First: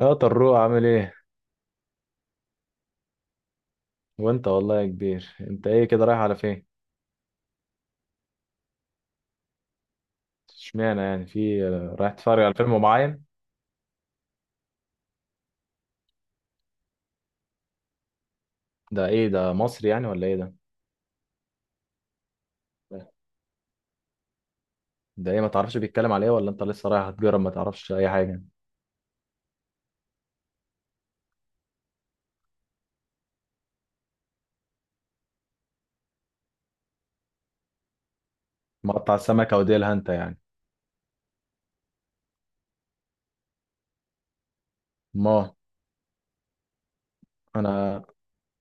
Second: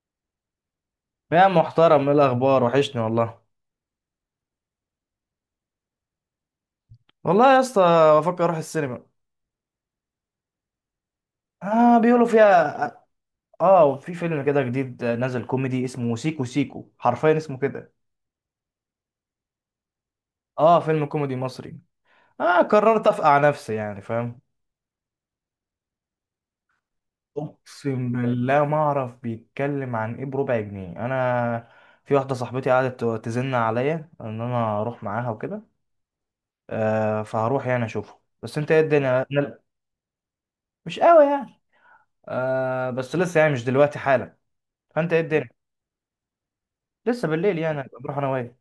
يا طروق، عامل ايه؟ يا محترم، ايه الاخبار؟ وحشني والله. وانت والله يا كبير، انت ايه كده، رايح على فين؟ والله يا اسطى، بفكر اروح السينما. اشمعنى يعني؟ في، اه، رايح بيقولوا تتفرج على فيلم فيها. معين؟ اه، في فيلم كده جديد نازل كوميدي اسمه سيكو سيكو، حرفيا اسمه كده. ده ايه ده، مصري يعني ولا ايه ده؟ اه، فيلم كوميدي مصري. اه، قررت افقع نفسي يعني، فاهم. ده ايه؟ ما تعرفش بيتكلم على ايه، ولا انت لسه رايح هتجرب، ما تعرفش اي اقسم حاجه؟ بالله ما اعرف بيتكلم عن ايه بربع جنيه انا. في واحده صاحبتي قعدت تزن عليا ان انا اروح معاها وكده. فهروح يعني اشوفه، بس انت ايه مقطع الدنيا؟ السمكه وديلها انت يعني. مش قوي يعني. آه، بس لسه يعني مش دلوقتي حالا. فانت ايه الدنيا؟ ما لسه بالليل يعني، هبقى انا بروح انا وهي.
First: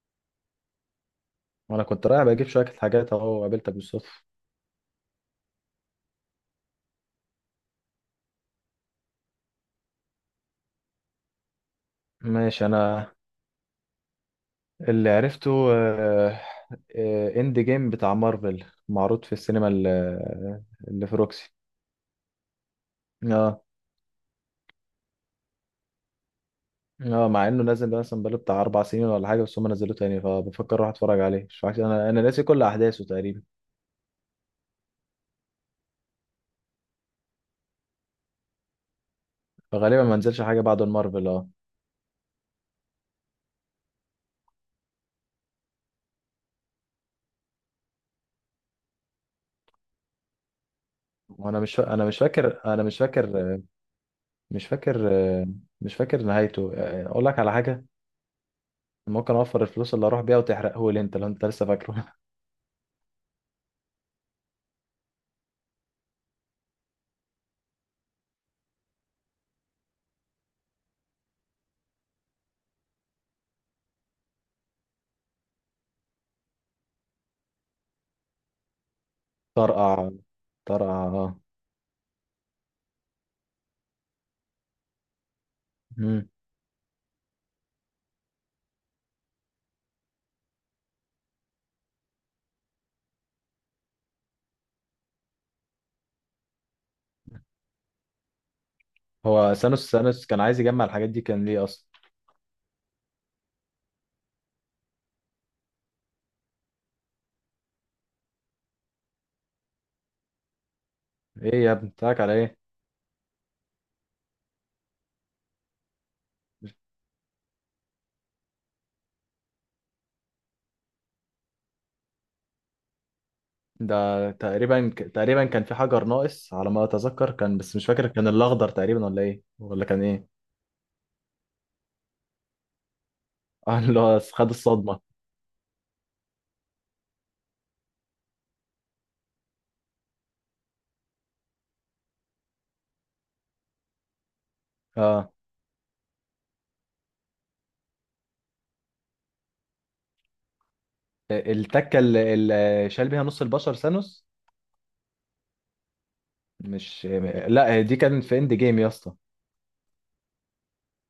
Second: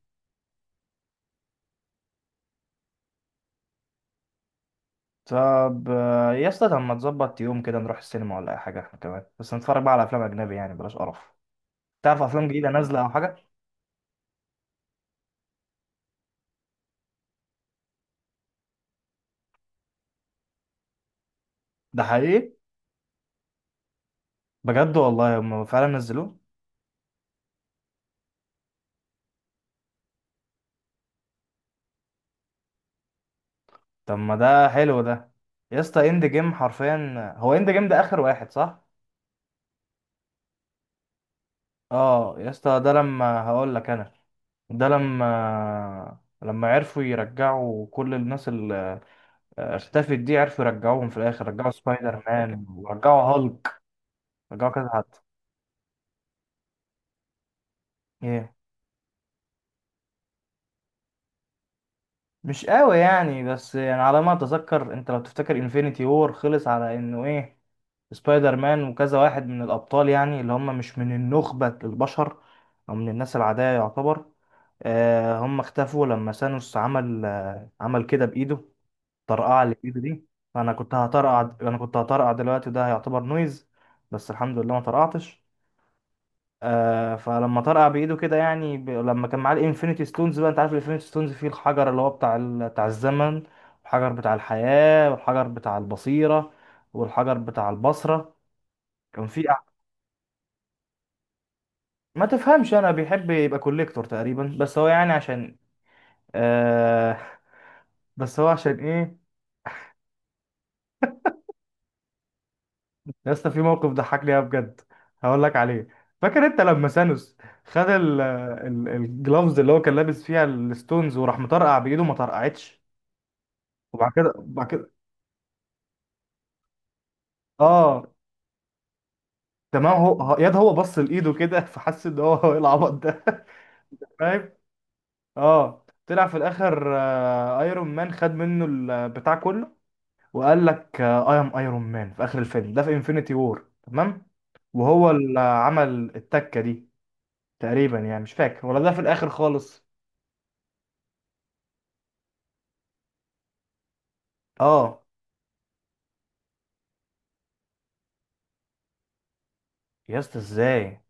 انا كنت رايح بجيب شويه حاجات، اهو قابلتك بالصدفه. طب يا اسطى، طب ما تظبط يوم كده نروح السينما ولا اي حاجه، احنا كمان بس نتفرج بقى على افلام اجنبي يعني، بلاش قرف. تعرف افلام ماشي. جديده نازله او انا حاجه؟ اللي عرفته، آه، اند جيم بتاع مارفل، معروض في السينما اللي في روكسي. ده حقيقي؟ اه. بجد والله هم فعلا نزلوه. اه، مع انه نازل ده مثلا بقاله بتاع 4 سنين ولا حاجه، بس هم نزلوه تاني، فبفكر اروح اتفرج عليه. مش فاكر، انا ناسي كل احداثه تقريبا. طب ما ده حلو ده. يا اسطى، اند جيم حرفيا؟ هو اند جيم ده اخر واحد صح؟ فغالبا ما نزلش حاجه بعد المارفل، اه. اه، يا اسطى ده لما هقول لك انا. ده لما عرفوا يرجعوا كل الناس اللي اختفت دي، عرفوا يرجعوهم في الاخر، وانا رجعوا مش فا... انا مش سبايدر فاكر، مان ورجعوا هالك. مش رجعوا كذا فاكر حد. مش فاكر نهايته. اقول لك على حاجه: ايه، ممكن اوفر الفلوس اللي اروح بيها وتحرقه لي انت، لو انت لسه فاكره؟ مش قوي يعني، بس يعني على ما اتذكر، انت لو تفتكر انفينيتي وور خلص على انه ايه، سبايدر مان وكذا واحد من الابطال يعني، اللي هم مش من النخبة البشر او من الناس العادية يعتبر. آه، هم اختفوا لما ثانوس عمل كده بايده. طرقعة اللي بايده طرقع، دي. فانا كنت طرقع، اه. هطرقع انا كنت هطرقع دلوقتي، ده هيعتبر نويز. بس الحمد لله ما طرقعتش. مم. فلما طرقع بايده كده، يعني لما كان معاه الانفينيتي ستونز، بقى انت عارف الانفينيتي ستونز فيه الحجر اللي هو بتاع الزمن، والحجر بتاع الحياة، والحجر بتاع البصيرة، والحجر بتاع البصرة. كان فيه هو سانوس، كان عايز يجمع الحاجات دي كان ليه اصلا؟ ما تفهمش، انا بيحب يبقى كوليكتور تقريبا، بس هو يعني عشان آه بس هو عشان ايه؟ ايه يا ابني، بتاعك على ايه؟ يا اسطى، في موقف ضحكني أوي بجد، هقول لك عليه. فاكر انت لما سانوس خد الجلافز اللي هو كان لابس فيها الستونز، وراح مطرقع بايده ما طرقعتش. وبعد ده بعد تقريبا، كده تقريبا كان في حجر ناقص على ما اتذكر، كان بس مش اه، فاكر كان الاخضر تقريبا ولا ايه، ولا تمام. كان ايه. ياد هو بص لايده كده فحس ان هو هو ايه العبط ده اه، اللي هو خد فاهم. الصدمه. اه، طلع في الاخر ايرون مان خد منه البتاع كله. وقال لك اي ام ايرون مان في اخر الفيلم ده في انفينيتي وور، تمام. وهو اه، اللي عمل التكه دي، تقريبا يعني، مش فاكر ولا ده في الاخر خالص. التكه اللي شال بيها نص البشر ثانوس، اه. مش؟ لا، دي كان في اند جيم يا اسطى. يا اسطى، ازاي؟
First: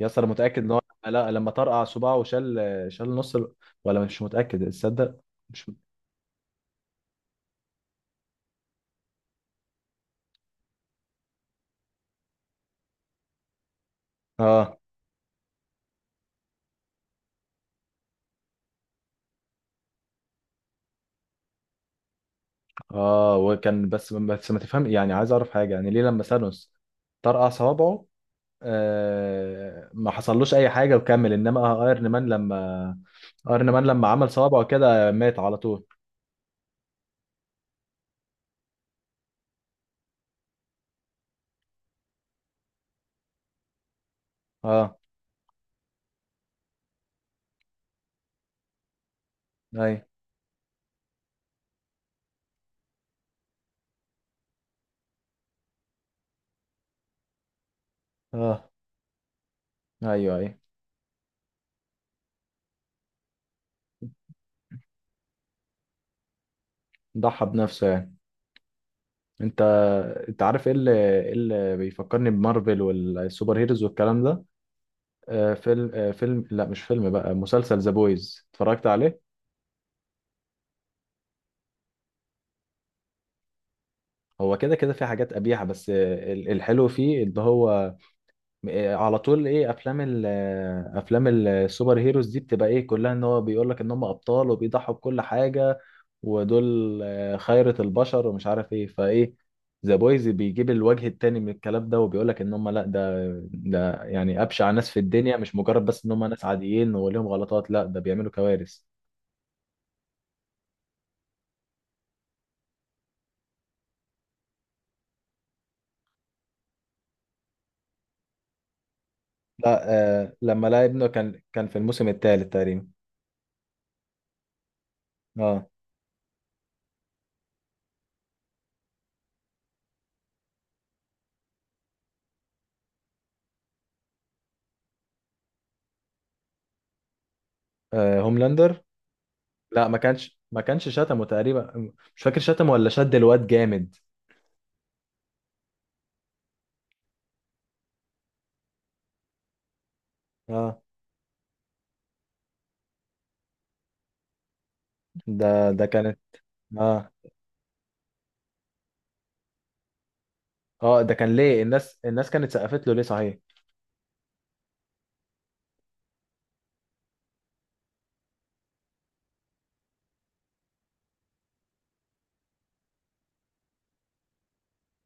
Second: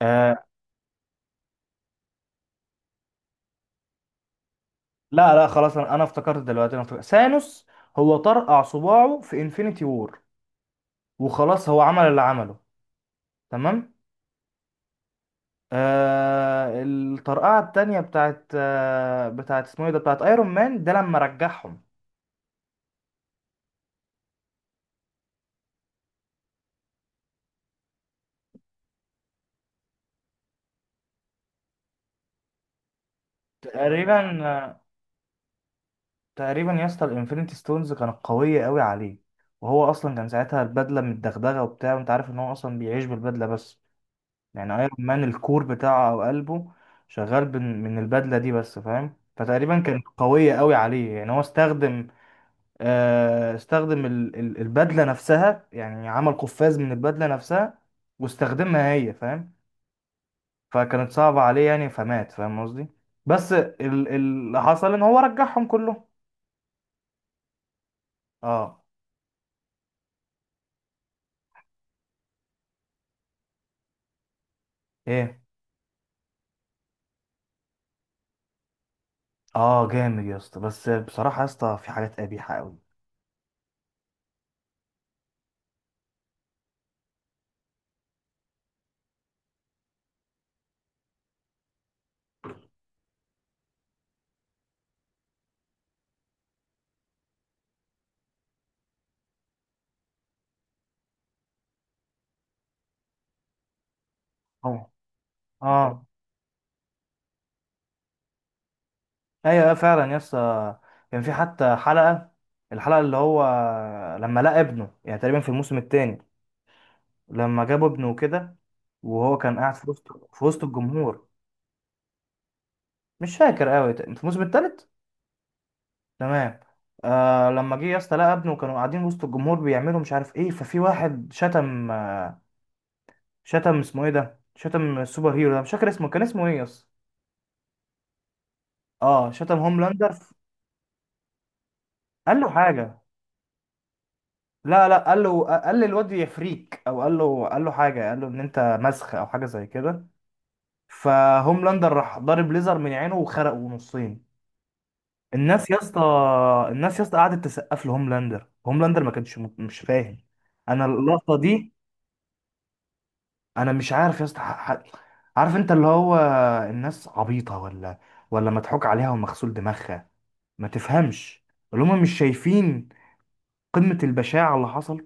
يا اسطى، انا آه، متاكد ان هو، لا، لما طرقع صباعه وشال، نص ولا مش متاكد، تصدق؟ لا لا، مش. خلاص، انا افتكرت دلوقتي، انا افتكرت ثانوس هو طرقع صباعه في انفينيتي وور، وخلاص هو عمل اللي عمله، تمام. اه. آه، الطرقعة التانية بتاعت اسمه ايه ده بتاعت ايرون مان ده لما رجعهم. اه، وكان، بس ما تفهم يعني، عايز اعرف حاجه يعني: ليه لما ثانوس طرقع صوابعه، آه، ما حصلوش اي حاجه وكمل، انما ايرن مان لما تقريبا. عمل صوابعه آه، كده مات على طول؟ تقريبا يا اسطى، الانفينيتي ستونز كانت قوية قوي عليه، وهو اصلا كان ساعتها البدلة متدغدغة وبتاع، وانت عارف ان هو اصلا بيعيش بالبدلة بس، يعني ايرون اه. مان الكور بتاعه او قلبه شغال من البدلة دي بس، فاهم. فتقريبا اي. كانت قوية قوي عليه، يعني هو استخدم البدله نفسها، يعني عمل قفاز من البدله نفسها، اه، واستخدمها هي، فاهم. ايوه، اي. فكانت صعبه عليه يعني فمات، فاهم قصدي. بس اللي حصل ان هو رجعهم كلهم. ضحى بنفسه يعني. اه. انت انت عارف ايه اللي، إيه اللي بيفكرني بمارفل والسوبر هيروز والكلام ده؟ ايه. فيلم، فيلم، لا، مش فيلم بقى، مسلسل ذا بويز، اتفرجت عليه. اه، جامد يا اسطى، بس بصراحه يا اسطى في حاجات قبيحه قوي. هو كده كده في حاجات قبيحه، بس الحلو فيه ان هو، إيه، على طول ايه افلام ال، افلام السوبر هيروز دي بتبقى ايه كلها؟ ان هو بيقول لك ان هم ابطال وبيضحوا بكل حاجه، ودول خيرة البشر ومش عارف ايه، فايه ذا بويز بيجيب الوجه التاني من الكلام ده، وبيقول لك ان هم لا، ده يعني ابشع ناس اه، في الدنيا، مش مجرد اه، بس ان هم ناس عاديين وليهم غلطات، لا ده بيعملوا كوارث. ايوه، آه، فعلا يا اسطى. كان في حتى حلقه، الحلقه اللي هو لما لقى ابنه يعني، تقريبا في الموسم الثاني، لما جابوا ابنه كده، وهو كان قاعد لا، في آه، وسط لما لقى ابنه الجمهور. كان في الموسم الثالث تقريبا. مش فاكر قوي، انت الموسم التالت؟ اه. تمام. آه، لما جه يا اسطى لقى ابنه، كانوا قاعدين وسط الجمهور بيعملوا مش عارف ايه، ففي واحد شتم، اسمه ايه ده، شتم السوبر هيرو ده، مش فاكر اسمه، كان اسمه ايه يا اسطى؟ آه، هوملاندر. اه، شتم لا، ما هوملاندر كانش ما كانش شتمه تقريبا، مش فاكر قال له شتمه ولا حاجه. شد الواد جامد. لا لا، قال للواد يا فريك، او قال له حاجه، قال له ان انت مسخ او حاجه زي كده. اه، فهوملاندر راح ضارب ليزر من عينه وخرقه نصين. الناس ده يا ده اسطى كانت. الناس يا اه، اسطى قعدت تسقف لهوملاندر، هوملاندر ما كانش مش فاهم. انا اه، ده اللقطه كان ليه دي. الناس كانت سقفت له ليه صحيح؟ انا مش عارف يا اسطى، عارف انت اللي هو، الناس عبيطه ولا مضحوك عليها ومغسول دماغها، ما تفهمش، اللي هم مش شايفين قمه البشاعه اللي حصل.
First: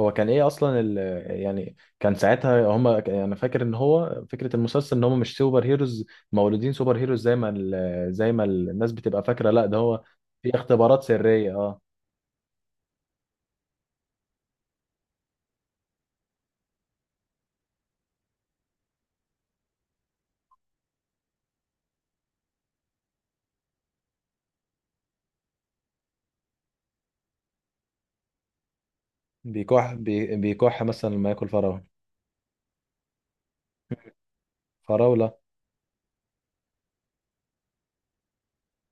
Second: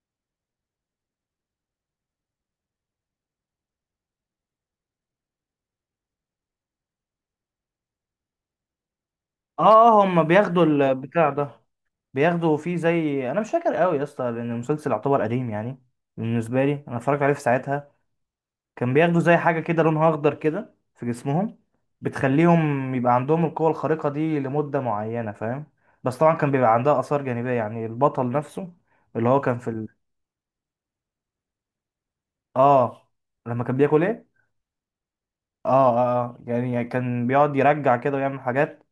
هو كان ايه اصلا؟ يعني كان ساعتها هم، انا فاكر ان هو فكره المسلسل ان هم مش سوبر هيروز مولودين سوبر هيروز، زي ما الناس بتبقى فاكره، لا ده هو اه، هم في بياخدوا اختبارات البتاع سريه، ده، اه. بياخدوا فيه زي، انا مش فاكر قوي يا اسطى لان المسلسل يعتبر قديم يعني، بالنسبه لي انا اتفرجت عليه في ساعتها. كان بياخدوا زي حاجة كده لونها أخضر كده في جسمهم، بتخليهم يبقى عندهم القوة الخارقة دي لمدة معينة، فاهم. بس طبعا كان بيبقى عندها آثار جانبية، يعني البطل نفسه اللي هو كان في بيكح مثلا لما ياكل فراوله. آه، لما كان بياكل إيه؟ فراوله. آه، آه، آه. يعني كان بيقعد يرجع كده ويعمل حاجات،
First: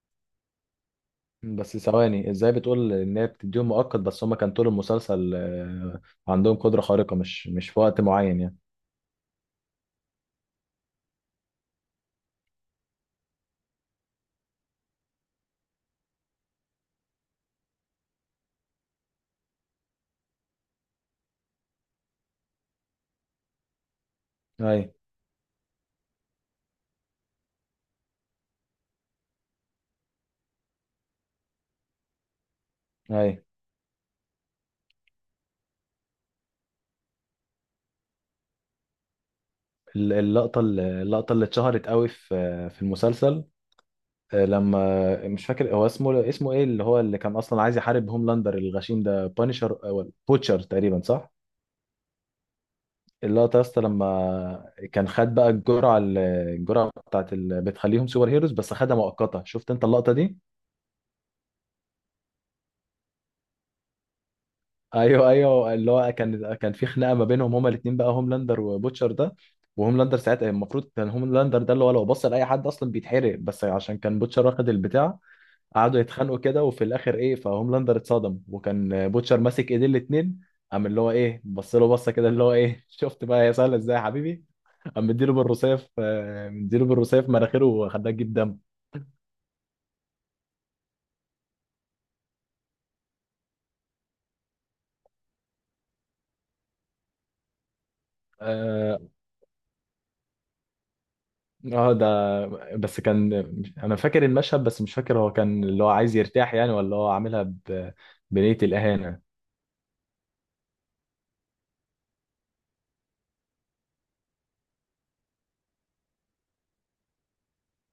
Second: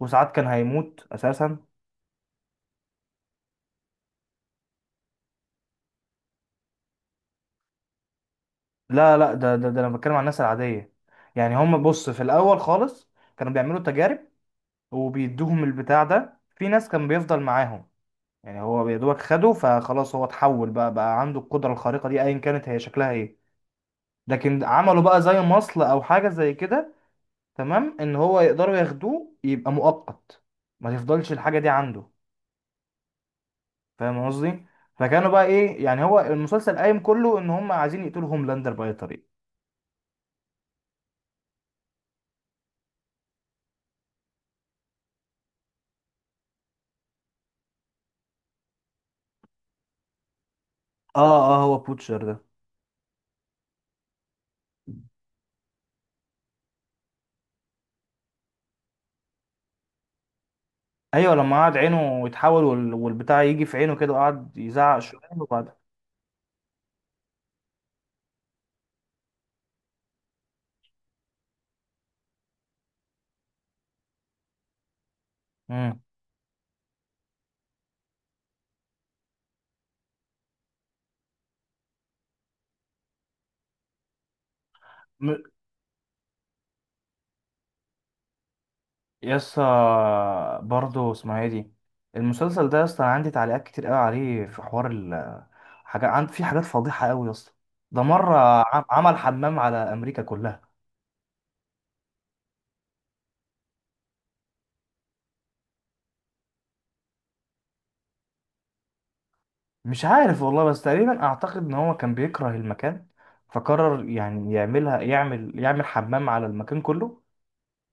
وساعات كان هيموت أساسا. بس ثواني، ازاي بتقول ان هي بتديهم مؤقت، بس هم كان طول المسلسل، عندهم قدره خارقه، مش في وقت معين يعني؟ لا لا، ده أنا بتكلم عن الناس العادية، يعني هم، بص، في الأول خالص كانوا بيعملوا تجارب، وبيدوهم البتاع ده، في ناس كان بيفضل معاهم، يعني هو يا دوبك خده فخلاص هو اتحول، بقى عنده القدرة الخارقة دي ايا كانت هي شكلها ايه. لكن اي. عملوا بقى زي مصل او حاجة زي كده، تمام، ان هو يقدروا ياخدوه يبقى مؤقت، ما تفضلش الحاجة دي عنده، اي. فاهم قصدي. فكانوا بقى ايه، يعني هو المسلسل قايم كله ان هم عايزين يقتلوا هوملاندر بأي طريقة. اللقطة، اللقطة اللي اتشهرت قوي في المسلسل، لما مش فاكر هو اسمه، ايه اللي هو، كان اصلا عايز يحارب هوملاندر الغشيم ده؟ بانشر او بوتشر تقريبا، اه، صح؟ اه، هو بوتشر ده. اللقطة يا اسطى، لما كان خد بقى الجرعة، الجرعة بتاعت اللي بتخليهم سوبر هيروز، بس خدها مؤقتة، شفت انت اللقطة دي؟ ايوه، لما قعد عينه يتحول والبتاع يجي في عينه كده، وقعد يزعق شوية، ايوه، وبعد. ايوه، اللي هو كان في خناقة ما بينهم هما الاتنين بقى، هوملاندر وبوتشر ده. وهوملاندر ساعتها المفروض كان، هوملاندر ده اللي هو لو بص لأي حد اصلا بيتحرق، بس عشان كان بوتشر واخد البتاع، قعدوا يتخانقوا كده وفي الاخر ايه، فهوملاندر اتصدم وكان بوتشر ماسك ايدين الاتنين، قام اللي هو، ايه، بص له بصه كده اللي هو، ايه! شفت بقى هي سهله ازاي يا حبيبي؟ قام مديله مم. بالرصاف، مناخيره، وخلاه تجيب دم. يسا، برضه اسمها ايه دي؟ المسلسل ده يسا عندي تعليقات كتير قوي عليه في حوار ال حاجة، عند في حاجات فضيحة قوي يسا. ده مرة اه. عمل حمام على أمريكا كلها. ده، بس كان، انا فاكر المشهد، بس مش فاكر هو كان اللي هو عايز يرتاح يعني، ولا هو عاملها بنية الاهانه. مش عارف والله، بس تقريبا أعتقد إن هو كان بيكره المكان، فقرر يعني يعملها، يعمل حمام على المكان كله،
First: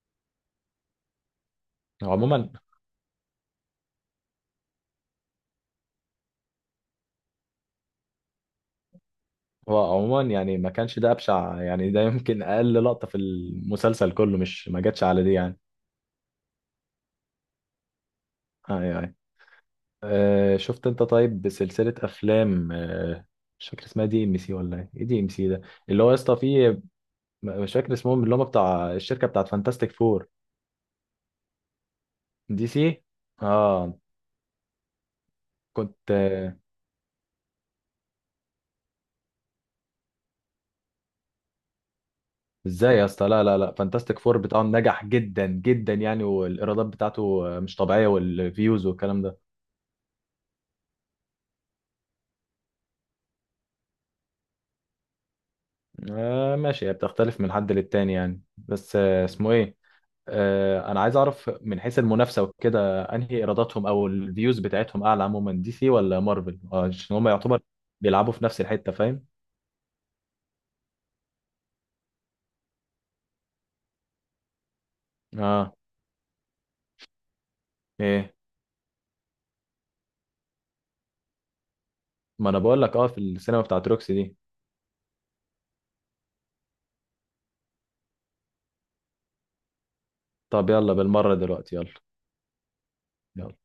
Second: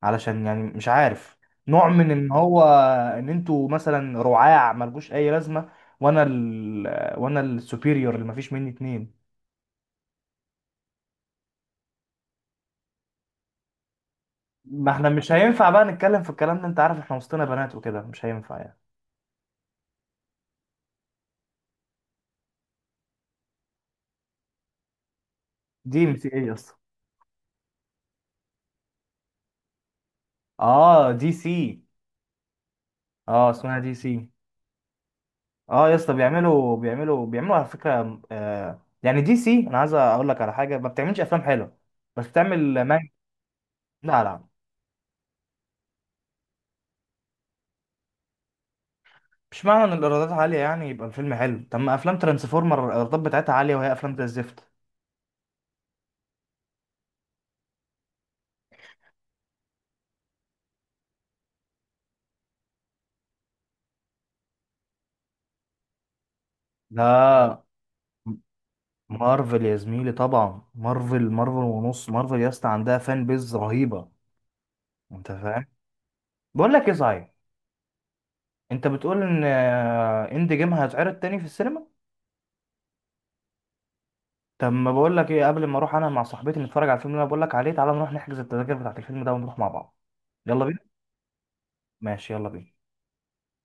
علشان يعني مش عارف، نوع من هو إن عموما، هو، إن أنتوا مثلا رعاع ملجوش أي لازمة، وأنا السوبيريور اللي مفيش مني اتنين. يعني ما كانش ده ابشع، يعني ده يمكن اقل لقطه في المسلسل كله، مش ما ما جاتش احنا على مش دي يعني. هينفع بقى نتكلم في الكلام ده، انت عارف احنا وسطنا بنات وكده، مش هينفع آه، يعني. آه، آه. شفت انت؟ طيب سلسلة افلام، مش فاكر اسمها، DMC ولا ايه؟ ايه DMC ده دي اللي هو يا ام سي اسطى ايه يا اسطى؟ فيه؟ مش فاكر اسمهم اللي هم بتاع الشركة بتاعت فانتاستيك فور. اه، دي سي. DC. اه، اسمها دي اه. سي. اه يا كنت، اسطى، بيعملوا على فكره، يعني دي سي، انا عايز اقول لك على حاجه، ما بتعملش افلام حلوه، بس بتعمل ازاي يا مانجا. اسطى؟ لا، لا، لا، فانتاستيك لا فور لا، بتاعهم نجح جدا جدا يعني، والايرادات بتاعته مش طبيعية، والفيوز والكلام ده. مش معنى ان الايرادات عاليه يعني يبقى الفيلم حلو، طب ما افلام ترانسفورمر الايرادات بتاعتها عاليه وهي افلام زي الزفت. آه، ماشي، هي بتختلف من حد للتاني يعني. بس اسمه ايه؟ انا عايز اعرف من حيث المنافسه وكده، انهي ايراداتهم او الفيوز بتاعتهم اعلى عموما، DC ولا مارفل؟ عشان هم يعتبر لا، بيلعبوا في نفس الحته، فاهم؟ مارفل يا زميلي، طبعا مارفل، مارفل ونص مارفل يا اسطى، عندها فان بيز رهيبه، انت فاهم. اه. بقول لك ايه صحيح، ايه. انت بتقول ان اند جيم هيتعرض تاني في السينما؟ ما انا بقول لك، اه، في السينما بتاعت روكسي دي. طب ما بقول لك ايه، قبل ما اروح انا مع صاحبتي نتفرج على الفيلم اللي انا بقول لك عليه، تعالى نروح نحجز التذاكر بتاعت الفيلم ده ونروح مع بعض. يلا طب بينا. يلا بالمره دلوقتي، يلا. ماشي، يلا بينا. يلا.